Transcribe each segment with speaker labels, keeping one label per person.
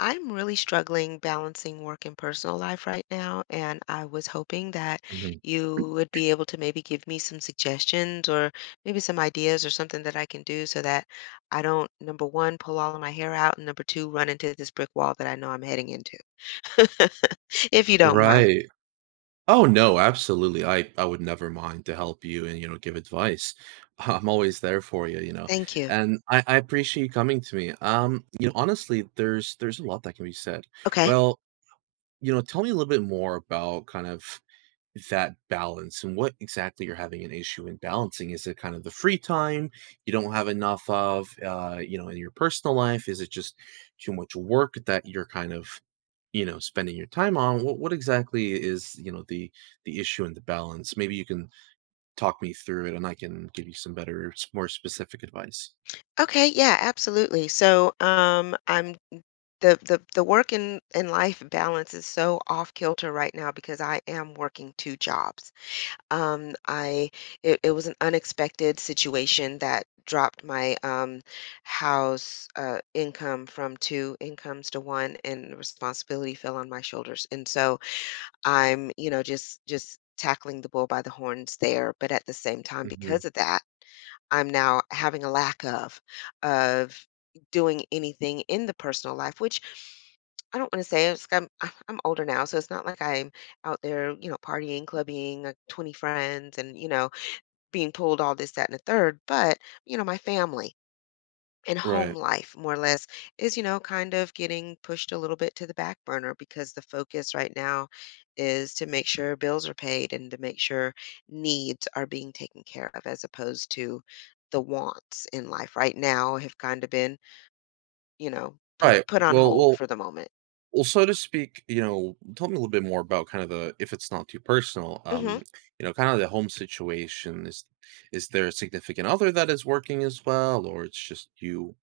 Speaker 1: I'm really struggling balancing work and personal life right now, and I was hoping that
Speaker 2: Mhm.
Speaker 1: you would be able to maybe give me some suggestions or maybe some ideas or something that I can do so that I don't, number one, pull all of my hair out, and number two, run into this brick wall that I know I'm heading into. If you don't mind.
Speaker 2: Right. Oh no, absolutely. I would never mind to help you and give advice. I'm always there for you, you know.
Speaker 1: Thank you.
Speaker 2: And I appreciate you coming to me. Honestly, there's a lot that can be said.
Speaker 1: Okay.
Speaker 2: Well, you know, tell me a little bit more about kind of that balance and what exactly you're having an issue in balancing. Is it kind of the free time you don't have enough of, you know, in your personal life? Is it just too much work that you're kind of, you know, spending your time on? What exactly is, you know, the issue and the balance? Maybe you can talk me through it, and I can give you some better more specific advice.
Speaker 1: Okay, yeah, absolutely. So, I'm the work and life balance is so off kilter right now because I am working two jobs. I It was an unexpected situation that dropped my house income from two incomes to one, and the responsibility fell on my shoulders. And so I'm, you know, just tackling the bull by the horns there. But at the same time,
Speaker 2: Hmm.
Speaker 1: because of that, I'm now having a lack of of doing anything in the personal life, which I don't wanna say it's. I'm older now, so it's not like I'm out there, you know, partying, clubbing, like 20 friends and, you know, being pulled all this, that, and the third, but, you know, my family and home
Speaker 2: right
Speaker 1: life more or less is, you know, kind of getting pushed a little bit to the back burner because the focus right now is to make sure bills are paid and to make sure needs are being taken care of as opposed to the wants in life right now have kind of been, you know, put
Speaker 2: right
Speaker 1: put on
Speaker 2: well
Speaker 1: hold
Speaker 2: well
Speaker 1: for the moment.
Speaker 2: Well, so to speak, you know, tell me a little bit more about kind of the, if it's not too personal,
Speaker 1: Mhm.
Speaker 2: you know, kind of the home situation. Is there a significant other that is working as well, or it's just you?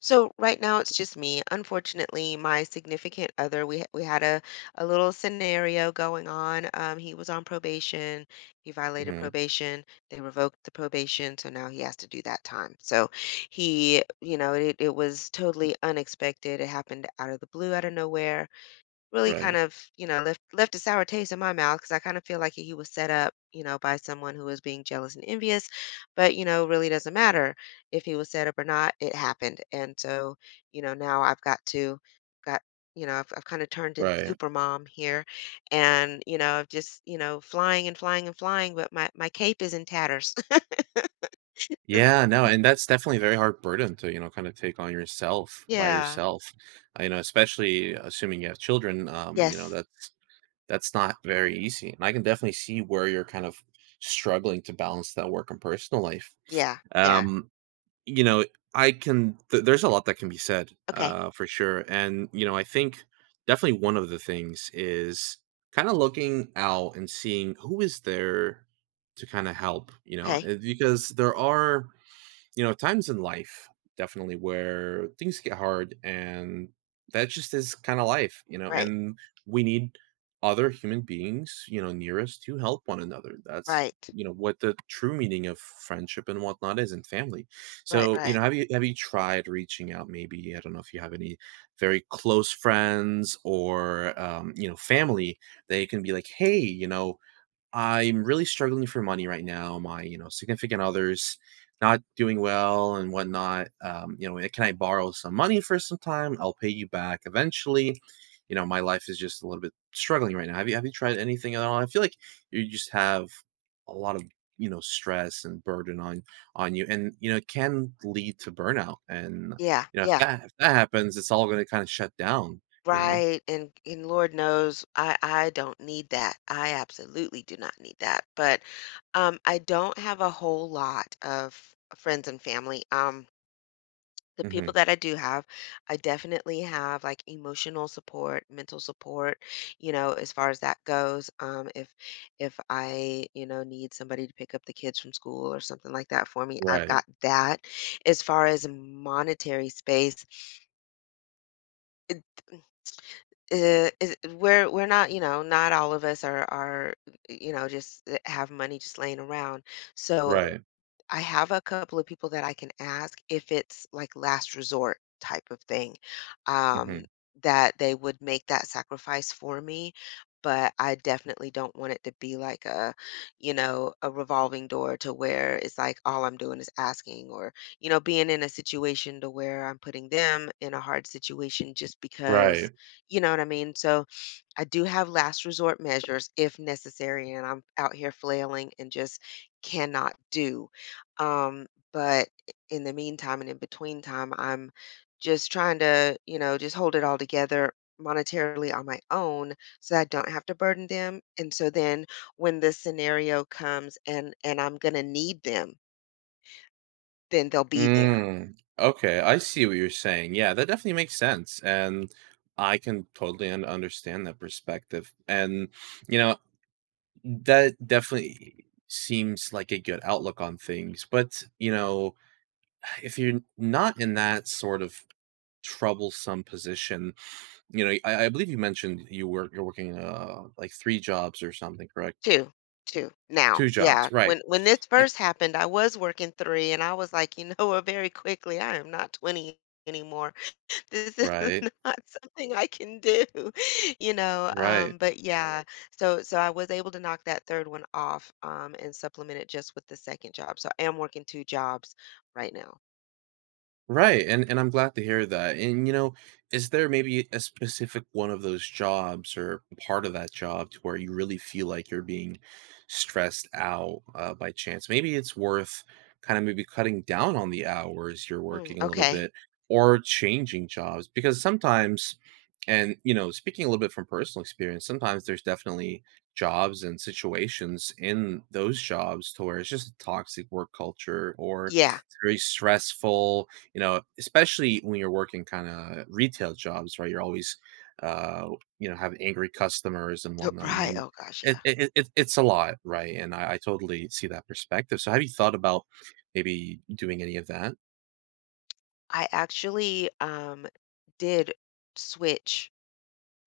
Speaker 1: So right now it's just me. Unfortunately, my significant other, we had a little scenario going on. He was on probation. He violated
Speaker 2: Hmm.
Speaker 1: probation. They revoked the probation, so now he has to do that time. So he, you know, it was totally unexpected. It happened out of the blue, out of nowhere. Really kind
Speaker 2: Right,
Speaker 1: of, you know, left a sour taste in my mouth because I kinda feel like he was set up, you know, by someone who was being jealous and envious, but, you know, really doesn't matter if he was set up or not, it happened, and so, you know, now I've got to got you know, I've kinda turned into
Speaker 2: right.
Speaker 1: super mom here and, you know, I've just, you know, flying and flying and flying, but my cape is in tatters.
Speaker 2: Yeah, no, and that's definitely a very hard burden to, you know, kind of take on yourself by
Speaker 1: Yeah.
Speaker 2: yourself. You know, especially assuming you have children, you know,
Speaker 1: Yes.
Speaker 2: that's not very easy. And I can definitely see where you're kind of struggling to balance that work and personal life.
Speaker 1: Yeah, yeah.
Speaker 2: Um, You know, I can th there's a lot that can be said,
Speaker 1: Okay,
Speaker 2: for sure, and, you know, I think definitely one of the things is kinda looking out and seeing who is there to kinda help, you know,
Speaker 1: okay.
Speaker 2: because there are, you know, times in life definitely where things get hard, and that just is kind of life, you know,
Speaker 1: Right,
Speaker 2: and we need other human beings, you know, near us to help one another. That's,
Speaker 1: right,
Speaker 2: you know, what the true meaning of friendship and whatnot is, and family.
Speaker 1: right,
Speaker 2: So, you
Speaker 1: right.
Speaker 2: know, have you tried reaching out maybe? I don't know if you have any very close friends or, you know, family that you can be like, hey, you know, I'm really struggling for money right now. My, you know, significant other's not doing well and whatnot. You know, can I borrow some money for some time? I'll pay you back eventually. You know, my life is just a little bit struggling right now. Have you tried anything at all? I feel like you just have a lot of, you know, stress and burden on you, and you know it can lead to burnout. And
Speaker 1: Yeah,
Speaker 2: you know
Speaker 1: yeah.
Speaker 2: if that happens, it's all going to kind of shut down. You know.
Speaker 1: Right, and Lord knows I don't need that. I absolutely do not need that. But I don't have a whole lot of friends and family. The people
Speaker 2: Hmm.
Speaker 1: that I do have, I definitely have like emotional support, mental support, you know, as far as that goes. If I, you know, need somebody to pick up the kids from school or something like that for me, I've
Speaker 2: Right.
Speaker 1: got that. As far as monetary space, is we're not, you know, not all of us are, you know, just have money just laying around. So
Speaker 2: Right.
Speaker 1: I have a couple of people that I can ask if it's like last resort type of thing, um,
Speaker 2: Hmm.
Speaker 1: that they would make that sacrifice for me. But I definitely don't want it to be like a, you know, a revolving door to where it's like all I'm doing is asking or, you know, being in a situation to where I'm putting them in a hard situation just because,
Speaker 2: Right.
Speaker 1: you know what I mean? So I do have last resort measures if necessary and I'm out here flailing and just cannot do. Um, but in the meantime and in between time, I'm just trying to, you know, just hold it all together monetarily on my own so I don't have to burden them. And so then when this scenario comes and I'm going to need them, then they'll be there
Speaker 2: Mm, okay, I see what you're saying. Yeah, that definitely makes sense. And I can totally understand that perspective. And, you know, that definitely seems like a good outlook on things. But, you know, if you're not in that sort of troublesome position, you know, I believe you mentioned you work, you're working, like three jobs or something, correct?
Speaker 1: 2, 2. Now,
Speaker 2: Two jobs,
Speaker 1: yeah,
Speaker 2: right?
Speaker 1: when this
Speaker 2: Eh,
Speaker 1: first happened, I was working 3 and I was like, "You know what, very quickly, I am not 20 anymore. This is
Speaker 2: Right,
Speaker 1: not something I can do." You know,
Speaker 2: right.
Speaker 1: but yeah, so I was able to knock that 3rd one off, and supplement it just with the 2nd job. So I am working 2 jobs right now.
Speaker 2: Right, and I'm glad to hear that. And you know, is there maybe a specific one of those jobs or part of that job to where you really feel like you're being stressed out, by chance? Maybe it's worth kind of maybe cutting down on the hours you're
Speaker 1: Mm,
Speaker 2: working a little
Speaker 1: okay.
Speaker 2: bit or changing jobs, because sometimes, and you know, speaking a little bit from personal experience, sometimes there's definitely jobs and situations in those jobs to where it's just a toxic work culture, or
Speaker 1: Yeah.
Speaker 2: it's very stressful, you know, especially when you're working kind of retail jobs, right? You're always, uh, you know, have angry customers and whatnot. I
Speaker 1: Right,
Speaker 2: mean,
Speaker 1: oh gosh, yeah.
Speaker 2: it's a lot, right? And I totally see that perspective. So, have you thought about maybe doing any of that?
Speaker 1: I actually, did switch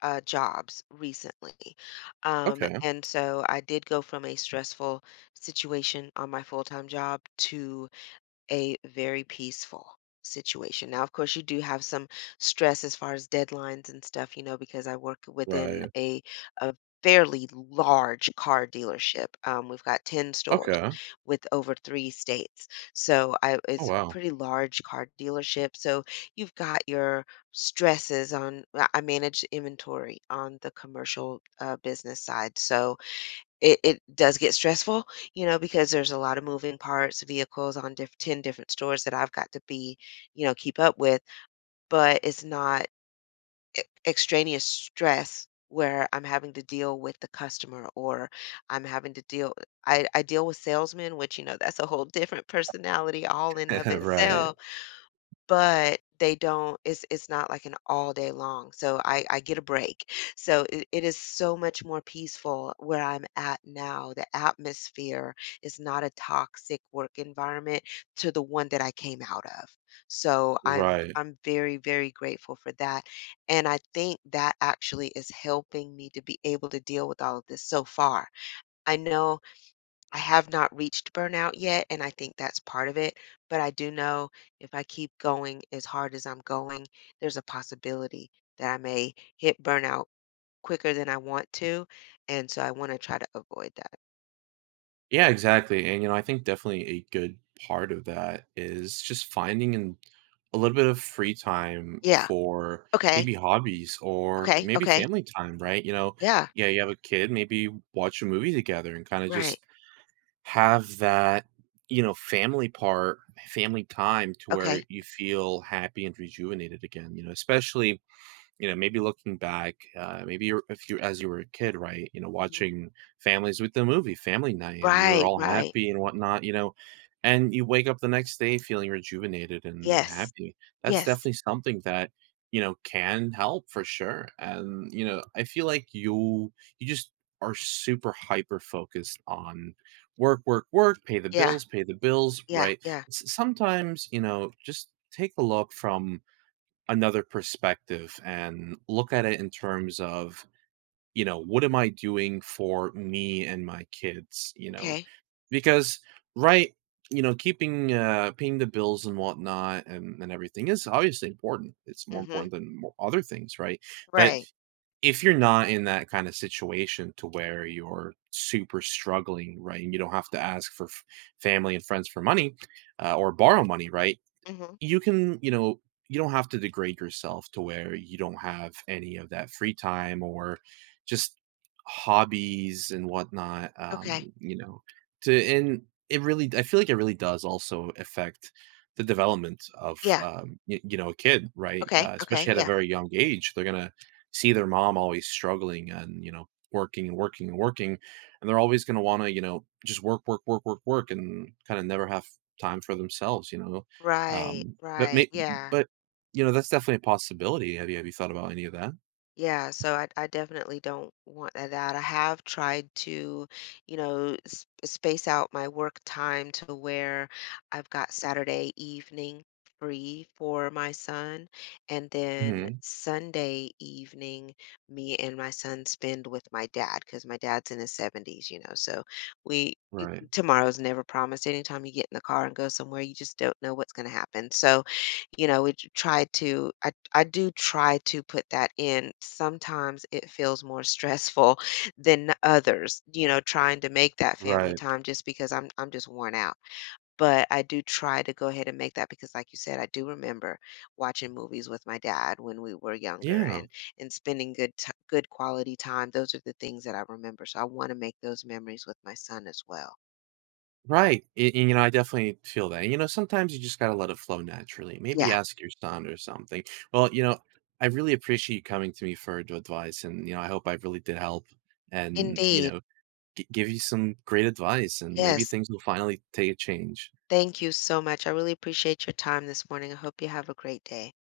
Speaker 1: jobs recently.
Speaker 2: Okay,
Speaker 1: And so I did go from a stressful situation on my full time job to a very peaceful situation. Now, of course, you do have some stress as far as deadlines and stuff, you know, because I work within
Speaker 2: right.
Speaker 1: a fairly large car dealership. We've got 10 stores
Speaker 2: Okay.
Speaker 1: with over three states. So I
Speaker 2: Oh
Speaker 1: it's a
Speaker 2: wow.
Speaker 1: pretty large car dealership. So you've got your stresses on I manage inventory on the commercial business side. So it does get stressful, you know, because there's a lot of moving parts, vehicles on diff 10 different stores that I've got to be, you know, keep up with, but it's not e extraneous stress where I'm having to deal with the customer or I'm having to deal I deal with salesmen, which, you know, that's a whole different personality all in of Right.
Speaker 2: Right.
Speaker 1: itself but they don't it's not like an all day long so I get a break so it is so much more peaceful where I'm at now. The atmosphere is not a toxic work environment to the one that I came out of, so i'm
Speaker 2: Right.
Speaker 1: i'm very very grateful for that and I think that actually is helping me to be able to deal with all of this so far. I know I have not reached burnout yet, and I think that's part of it. But I do know if I keep going as hard as I'm going, there's a possibility that I may hit burnout quicker than I want to. And so I want to try to avoid that.
Speaker 2: Yeah, exactly. And you know, I think definitely a good part of that is just finding a little bit of free time
Speaker 1: Yeah.
Speaker 2: for
Speaker 1: Okay.
Speaker 2: maybe hobbies or
Speaker 1: Okay.
Speaker 2: maybe
Speaker 1: Okay.
Speaker 2: family time, right? You know,
Speaker 1: Yeah.
Speaker 2: yeah, you have a kid, maybe watch a movie together and kind of
Speaker 1: Right.
Speaker 2: just have that, you know, family part, family time to
Speaker 1: Okay.
Speaker 2: where you feel happy and rejuvenated again, you know, especially, you know, maybe looking back, maybe you're, if you, as you were a kid, right, you know,
Speaker 1: hmm
Speaker 2: watching families with the movie, family night, and you were
Speaker 1: Right.
Speaker 2: all
Speaker 1: Right.
Speaker 2: happy and whatnot, you know, and you wake up the next day feeling rejuvenated and
Speaker 1: Yes.
Speaker 2: happy. That's
Speaker 1: Yes.
Speaker 2: definitely something that, you know, can help for sure. And, you know, I feel like you just are super hyper focused on work, work, work,
Speaker 1: Yeah.
Speaker 2: pay the bills,
Speaker 1: Yeah.
Speaker 2: right?
Speaker 1: Yeah.
Speaker 2: Sometimes, you know, just take a look from another perspective and look at it in terms of, you know, what am I doing for me and my kids, you know?
Speaker 1: Okay.
Speaker 2: Because right, you know, keeping, paying the bills and whatnot and everything is obviously important. It's more
Speaker 1: Mm-hmm.
Speaker 2: important than other things, right? But
Speaker 1: Right.
Speaker 2: if you're not in that kind of situation to where you're super struggling, right, and you don't have to ask for family and friends for money, or borrow money, right?
Speaker 1: Mm-hmm.
Speaker 2: You can, you know, you don't have to degrade yourself to where you don't have any of that free time or just hobbies and whatnot.
Speaker 1: Okay.
Speaker 2: You know, to and it really, I feel like it really does also affect the development of,
Speaker 1: Yeah.
Speaker 2: you, you know, a kid, right?
Speaker 1: Okay. Okay.
Speaker 2: Especially at a
Speaker 1: Yeah.
Speaker 2: very young age, they're gonna see their mom always struggling and you know working and working and working, and they're always gonna want to, you know, just work, work, work, work, work, and kind of never have time for themselves. You know,
Speaker 1: Right.
Speaker 2: um, but
Speaker 1: Right.
Speaker 2: may
Speaker 1: Yeah.
Speaker 2: but you know, that's definitely a possibility. Have you thought about any of that?
Speaker 1: Yeah, so I definitely don't want that out. I have tried to, you know, s space out my work time to where I've got Saturday evening free for my son, and then
Speaker 2: Mhm.
Speaker 1: Sunday evening, me and my son spend with my dad because my dad's in his 70s, you know. So we it-
Speaker 2: Right.
Speaker 1: tomorrow's never promised. Anytime you get in the car and go somewhere, you just don't know what's going to happen. So you know, we try to I do try to put that in. Sometimes it feels more stressful than others, you know, trying to make that family
Speaker 2: Right.
Speaker 1: time just because I'm just worn out. But I do try to go ahead and make that because like you said, I do remember watching movies with my dad when we were younger
Speaker 2: Yeah.
Speaker 1: and spending good t good quality time. Those are the things that I remember. So I wanna make those memories with my son as well.
Speaker 2: Right. And, you know, I definitely feel that. You know, sometimes you just gotta let it flow naturally. Maybe
Speaker 1: Yeah,
Speaker 2: ask your son or something. Well, you know, I really appreciate you coming to me for ad advice, and, you know, I hope I really did help. And, you
Speaker 1: indeed.
Speaker 2: know, gi give you some great advice, and maybe
Speaker 1: Yes.
Speaker 2: things will finally take a change.
Speaker 1: Thank you so much. I really appreciate your time this morning. I hope you have a great day.